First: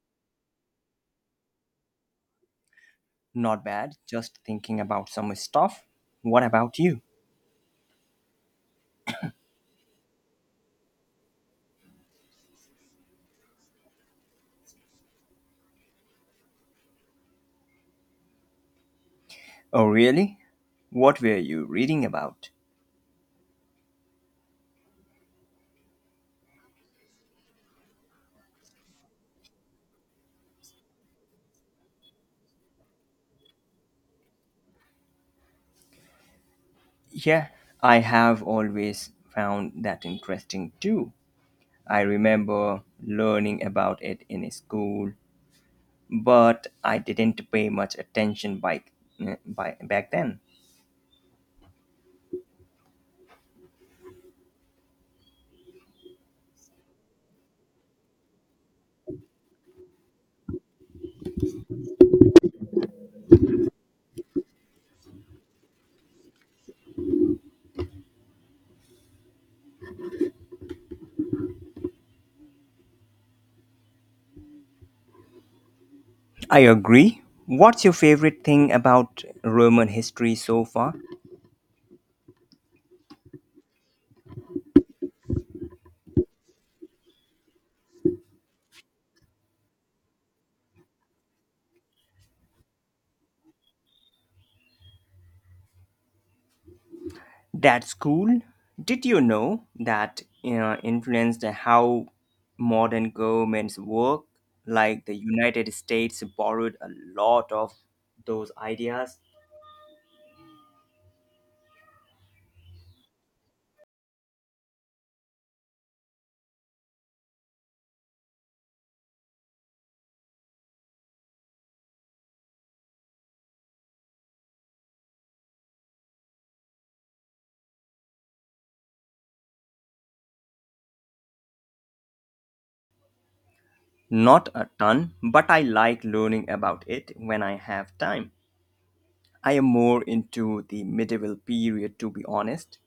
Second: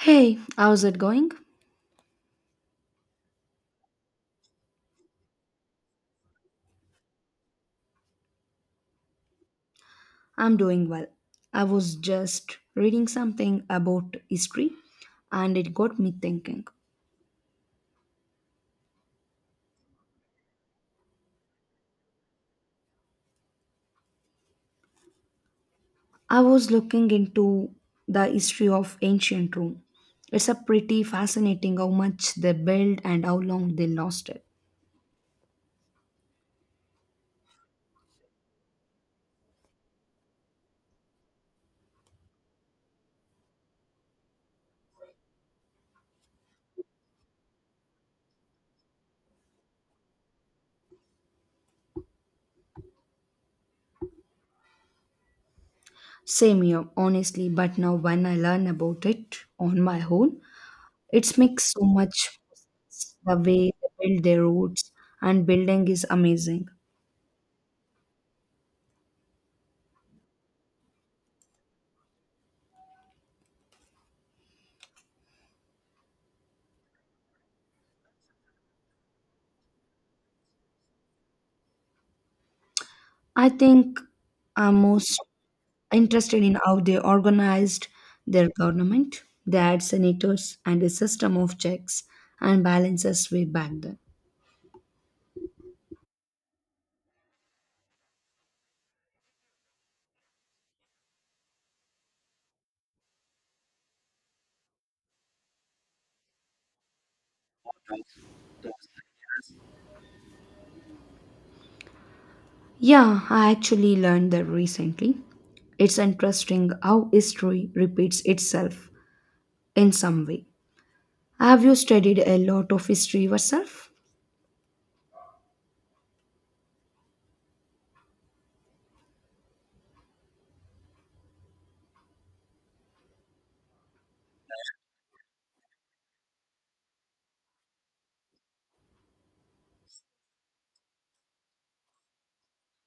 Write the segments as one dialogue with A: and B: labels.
A: Hey, how's it going?
B: Not bad, just thinking about some stuff. What about you?
A: I'm doing well. I was just reading something about history and it got me thinking.
B: Oh, really? What were you reading about?
A: I was looking into the history of ancient Rome. It's a pretty fascinating how much they built and how long they lasted.
B: Yeah, I have always found that interesting too. I remember learning about it in school, but I didn't pay much attention by, eh, by back then.
A: Same here, honestly, but now when I learn about it on my own, it makes so much sense. The way they build their roads and building is amazing.
B: I agree. What's your favorite thing about Roman history so far?
A: I think I'm most interested in how they organized their government. They had senators and a system of checks and balances way back then.
B: That's cool. Did you know that influenced how modern governments work? Like the United States borrowed a lot of those ideas.
A: Yeah, I actually learned that recently. It's interesting how history repeats itself in some way. Have you studied a lot of history yourself?
B: Not a ton, but I like learning about it when I have time. I am more into the medieval period, to be honest.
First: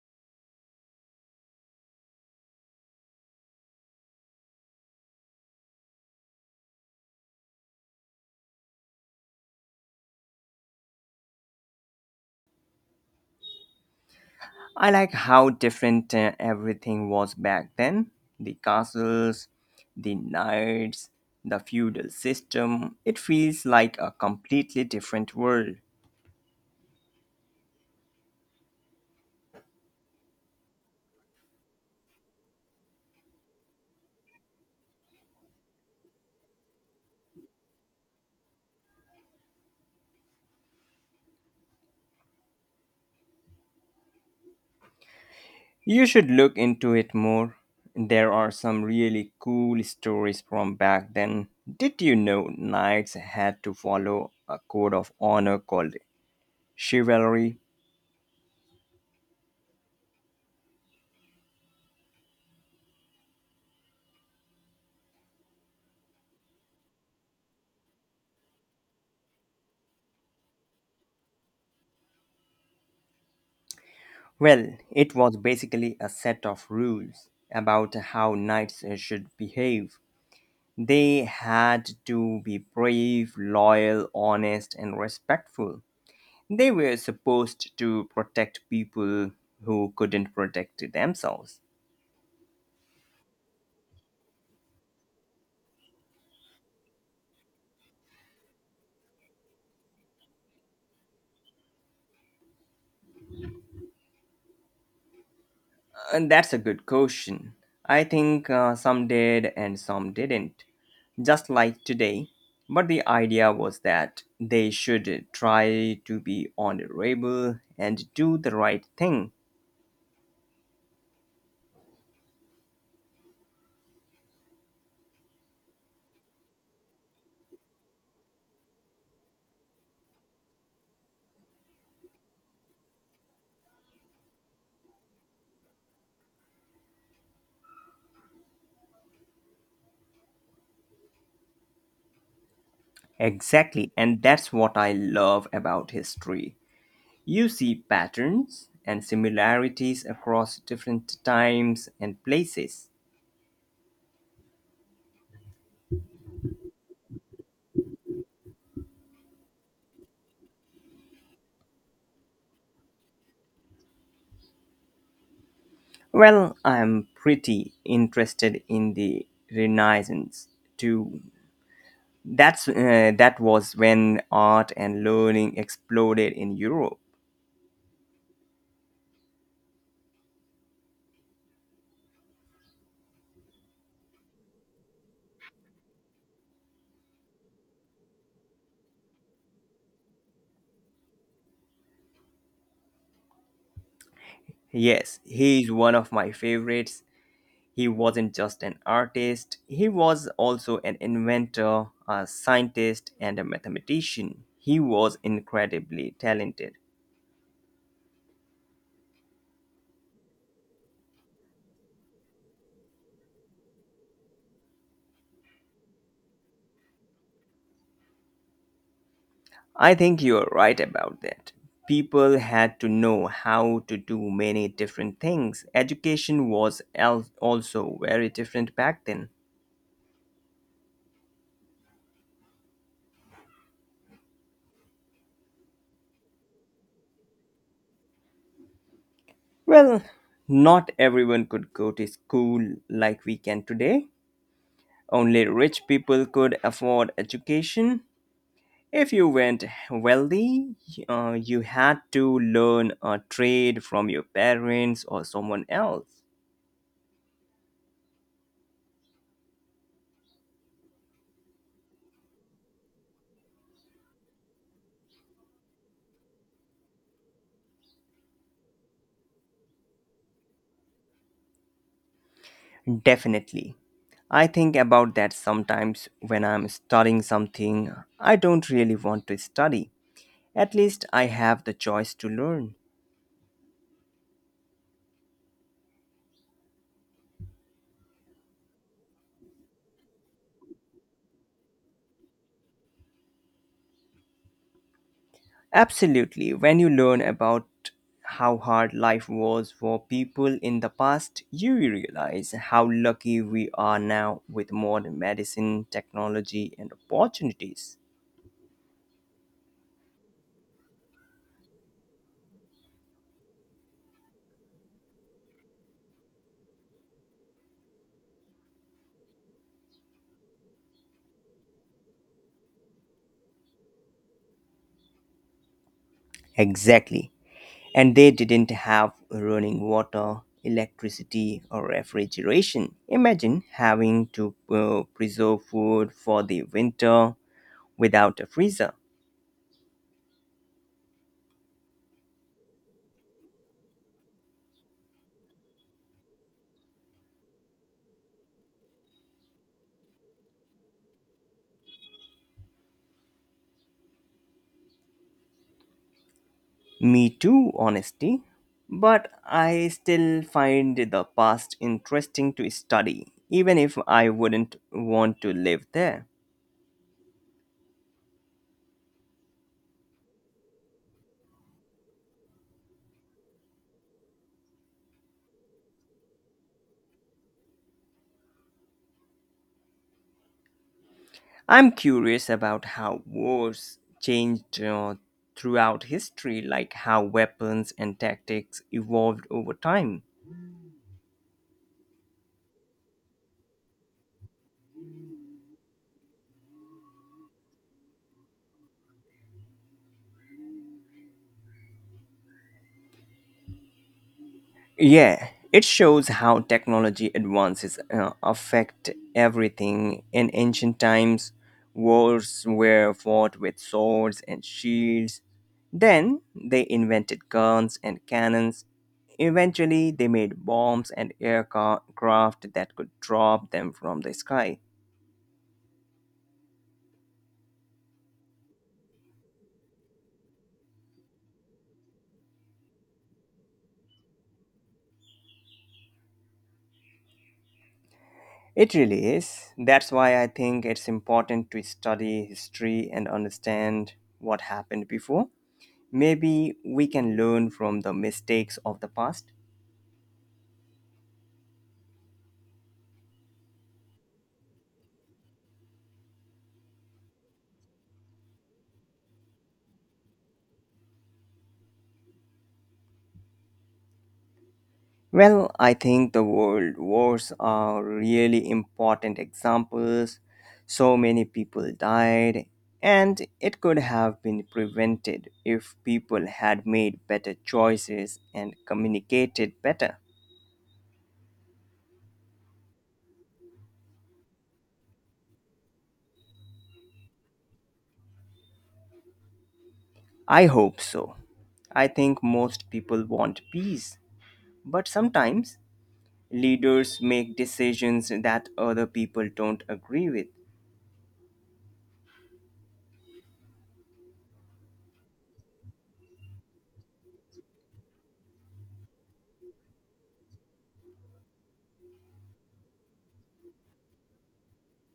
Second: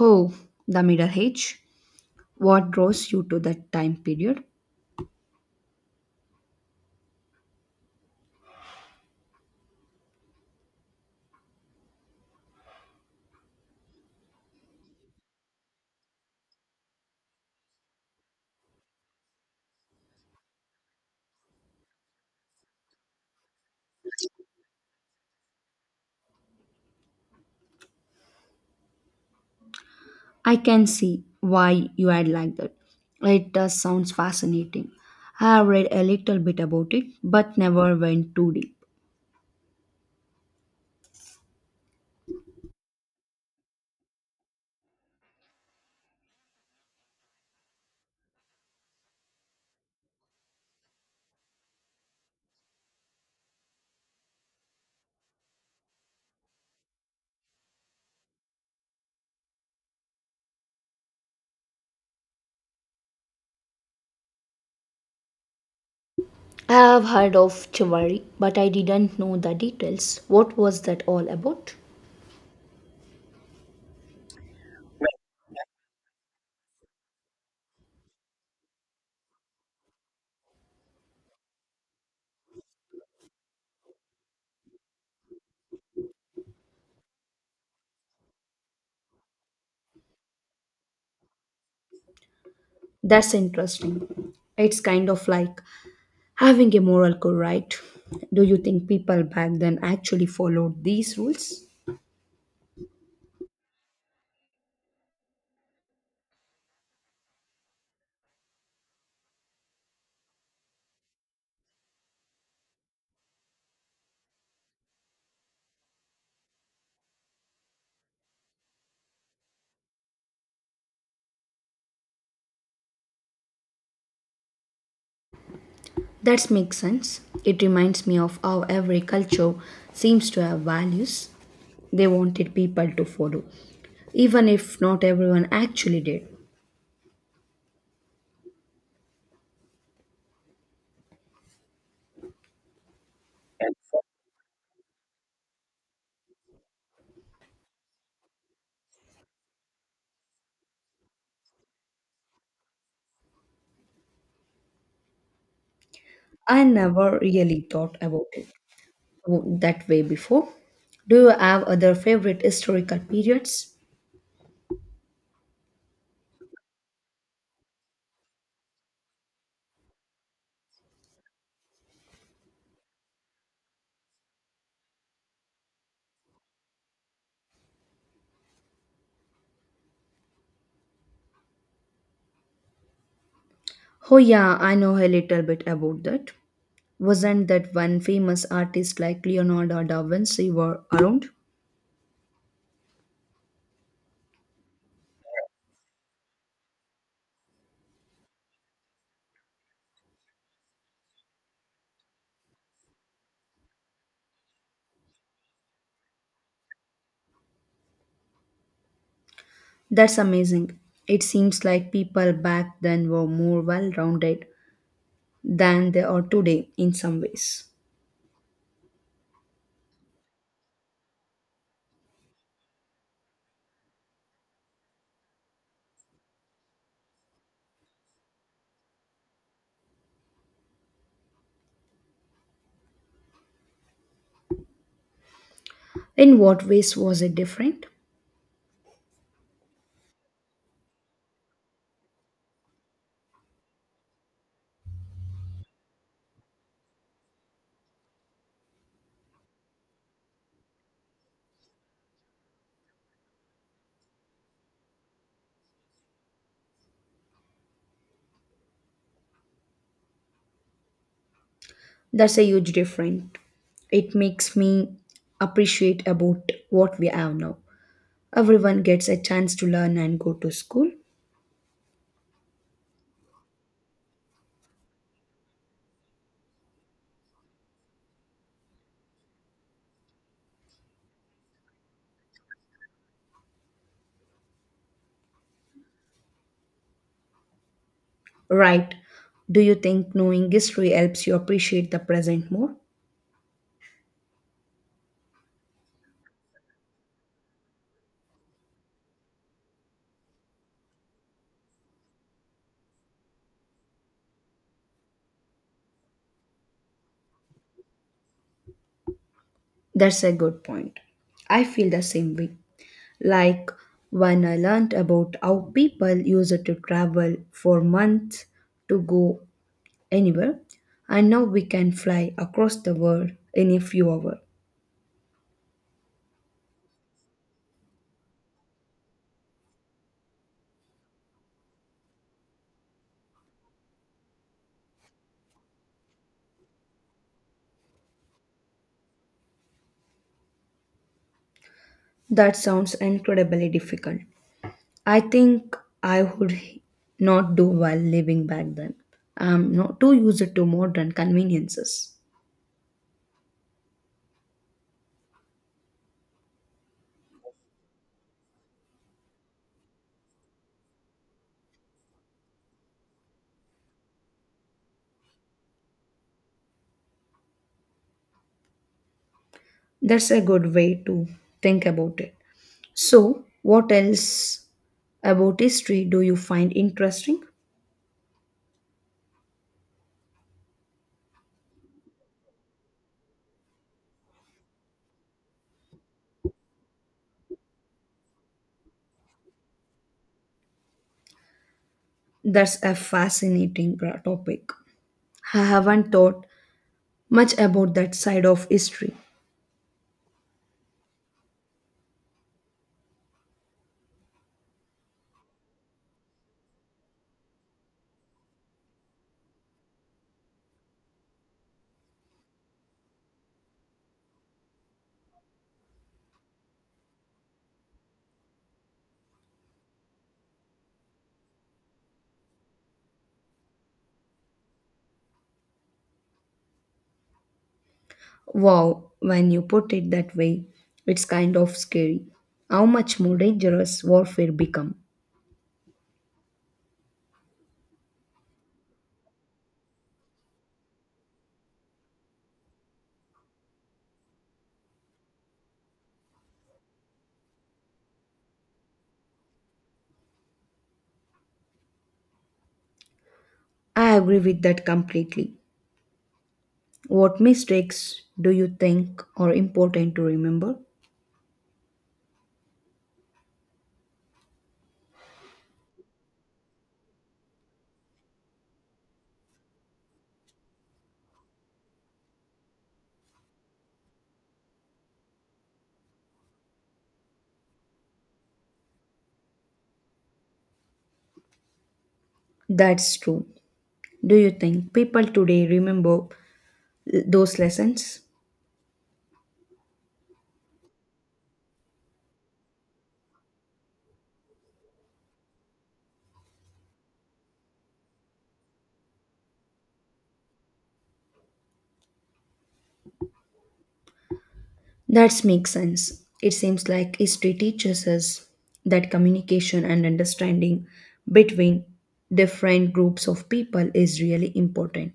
A: Oh, the Middle Age. What draws you to that time period?
B: I like how different everything was back then, the castles, the knights, the feudal system. It feels like a completely different world.
A: I can see why you had liked that. It does sounds fascinating. I have read a little bit about it, but never went too deep.
B: You should look into it more. There are some really cool stories from back then. Did you know knights had to follow a code of honor called chivalry?
A: I have heard of chivalry, but I didn't know the details. What was that all about?
B: Well, it was basically a set of rules about how knights should behave. They had to be brave, loyal, honest, and respectful. They were supposed to protect people who couldn't protect themselves.
A: That's interesting. It's kind of like having a moral code, right? Do you think people back then actually followed these rules?
B: And that's a good question. I think some did and some didn't, just like today. But the idea was that they should try to be honorable and do the right thing.
A: That makes sense. It reminds me of how every culture seems to have values they wanted people to follow, even if not everyone actually did.
B: Exactly, and that's what I love about history. You see patterns and similarities across different times and places.
A: I never really thought about it that way before. Do you have other favorite historical periods?
B: Well, I'm pretty interested in the Renaissance too. That was when art and learning exploded in Europe.
A: Oh, yeah, I know a little bit about that. Wasn't that one famous artist like Leonardo da Vinci were around?
B: Yes, he's one of my favorites. He wasn't just an artist, he was also an inventor, a scientist, and a mathematician. He was incredibly talented.
A: That's amazing. It seems like people back then were more well rounded than they are today in some ways.
B: I think you're right about that. People had to know how to do many different things. Education was also very different back then.
A: In what ways was it different?
B: Well, not everyone could go to school like we can today. Only rich people could afford education. If you weren't wealthy, you had to learn a trade from your parents or someone else.
A: That's a huge difference. It makes me appreciate about what we have now. Everyone gets a chance to learn and go to school.
B: Definitely. I think about that sometimes when I'm studying something I don't really want to study. At least I have the choice to learn.
A: Right. Do you think knowing history helps you appreciate the present more?
B: Absolutely. When you learn about how hard life was for people in the past, you realize how lucky we are now with modern medicine, technology, and opportunities.
A: That's a good point. I feel the same way. Like when I learned about how people used to travel for months to go anywhere, and now we can fly across the world in a few hours.
B: Exactly, and they didn't have running water, electricity, or refrigeration. Imagine having to preserve food for the winter without a freezer.
A: That sounds incredibly difficult. I think I would not do while living back then. I'm not too used to modern conveniences.
B: Me too, honestly. But I still find the past interesting to study, even if I wouldn't want to live there.
A: That's a good way to think about it. So, what else about history do you find interesting?
B: I'm curious about how wars changed throughout history, like how weapons and tactics evolved over time.
A: That's a fascinating topic. I haven't thought much about that side of history.
B: Yeah, it shows how technology advances affect everything. In ancient times, wars were fought with swords and shields. Then they invented guns and cannons. Eventually, they made bombs and aircraft that could drop them from the sky.
A: Wow, when you put it that way, it's kind of scary. How much more dangerous warfare become?
B: It really is. That's why I think it's important to study history and understand what happened before. Maybe we can learn from the mistakes of the past.
A: I agree with that completely. What mistakes do you think are important to remember?
B: Well, I think the world wars are really important examples. So many people died, and it could have been prevented if people had made better choices and communicated better.
A: That's true. Do you think people today remember those lessons?
B: I hope so. I think most people want peace, but sometimes leaders make decisions that other people don't agree with.
A: That makes sense. It seems like history teaches us that communication and understanding between different groups of people is really important.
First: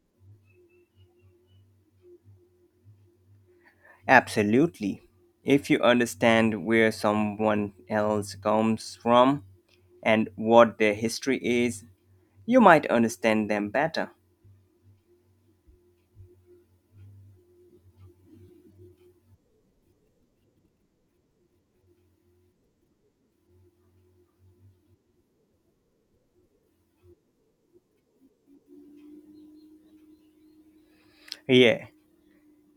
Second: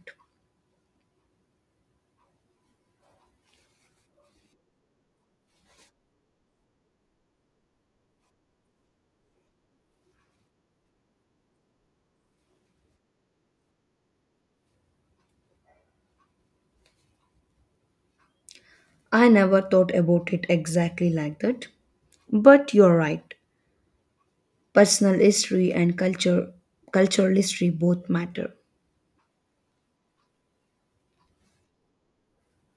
B: Absolutely. If you understand where someone else comes from and what their history is, you might understand them better.
A: I never thought about it exactly like that. But you're right. Personal history and culture cultural history both matter.
B: Yeah,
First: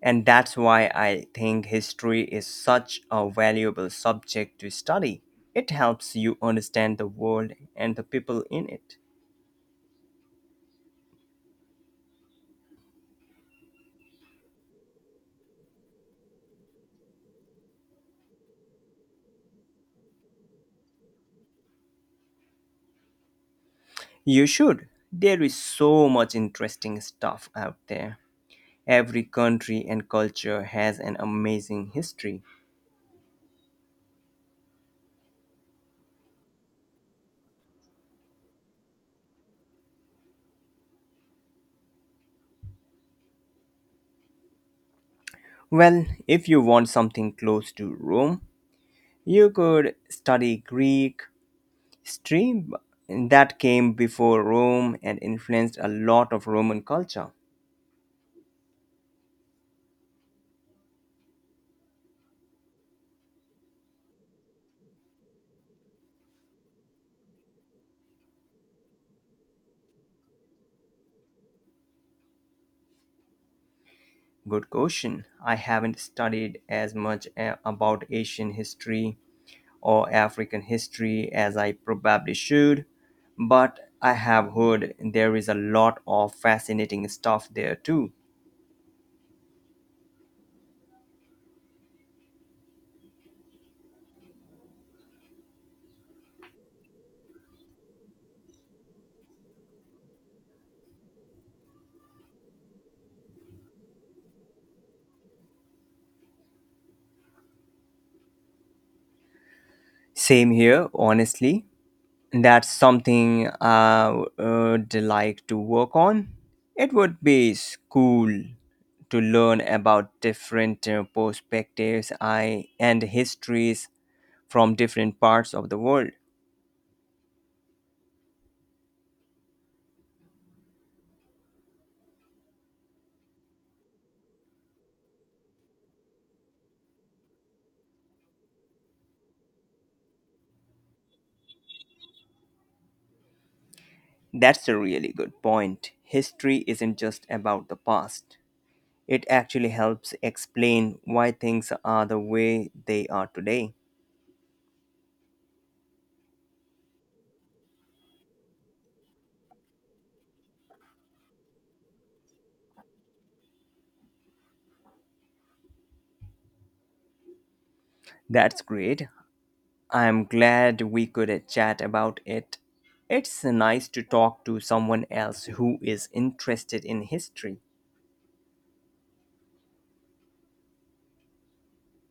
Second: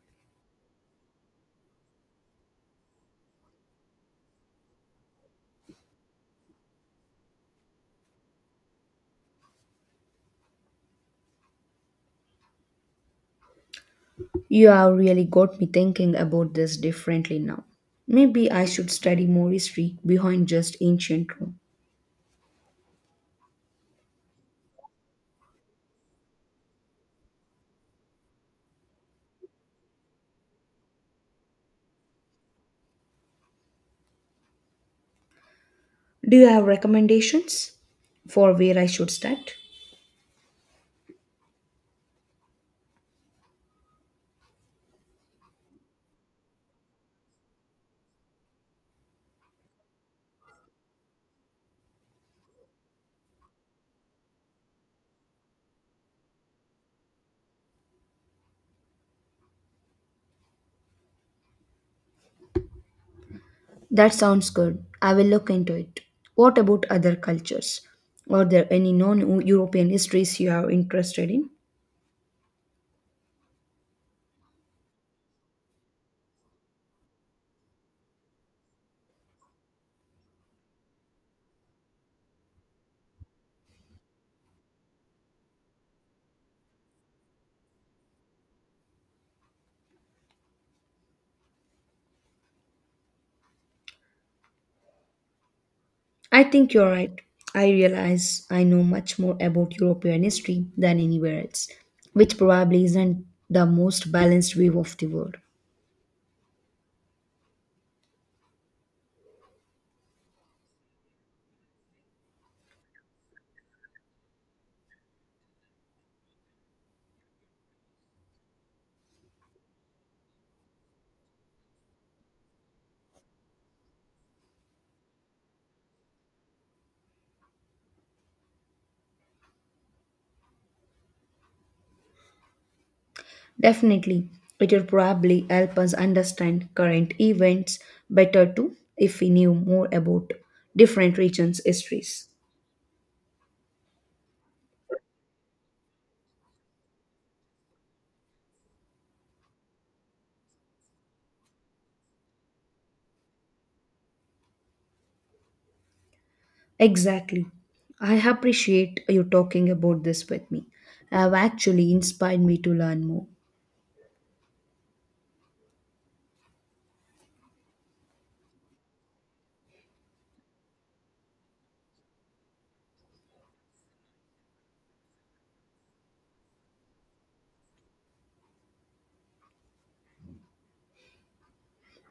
B: and that's why I think history is such a valuable subject to study. It helps you understand the world and the people in it.
A: You have really got me thinking about this differently now. Maybe I should study more history behind just ancient Rome.
B: You should. There is so much interesting stuff out there. Every country and culture has an amazing history.
A: Do you have recommendations for where I should start?
B: Well, if you want something close to Rome, you could study Greek history that came before Rome and influenced a lot of Roman culture.
A: That sounds good. I will look into it. What about other cultures? Are there any non European histories you are interested in?
B: Good question. I haven't studied as much about Asian history or African history as I probably should, but I have heard there is a lot of fascinating stuff there too.
A: I think you're right. I realize I know much more about European history than anywhere else, which probably isn't the most balanced view of the world.
B: Same here, honestly. That's something I would like to work on. It would be cool to learn about different perspectives and histories from different parts of the world.
A: Definitely, it will probably help us understand current events better too if we knew more about different regions' histories.
B: That's a really good point. History isn't just about the past, it actually helps explain why things are the way they are today.
A: Exactly. I appreciate you talking about this with me. Have actually inspired me to learn more.
B: That's great. I'm glad we could chat about it. It's nice to talk to someone else who is interested in history.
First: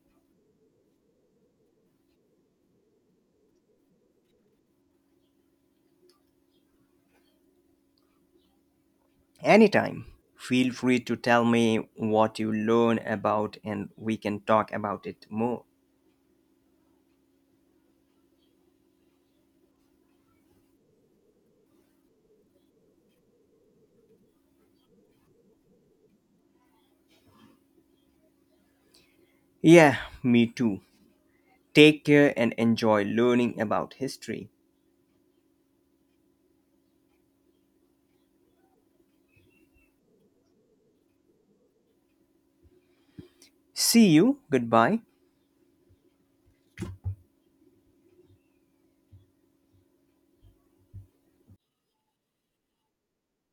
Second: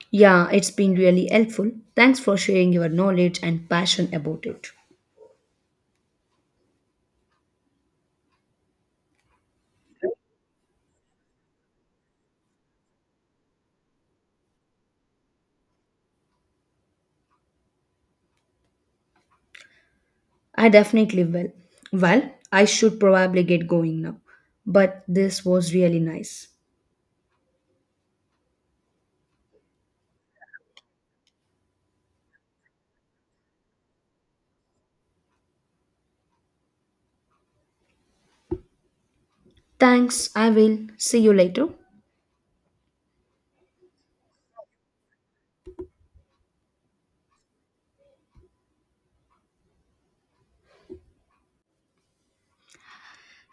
A: Yeah, it's been really helpful. Thanks for sharing your knowledge and passion about it.
B: Anytime. Feel free to tell me what you learn about and we can talk about it more.
A: I definitely will. Well, I should probably get going now. But this was really nice.
B: Yeah, me too. Take care and enjoy learning about history.
A: Thanks, I will. See you later.
B: See you. Goodbye.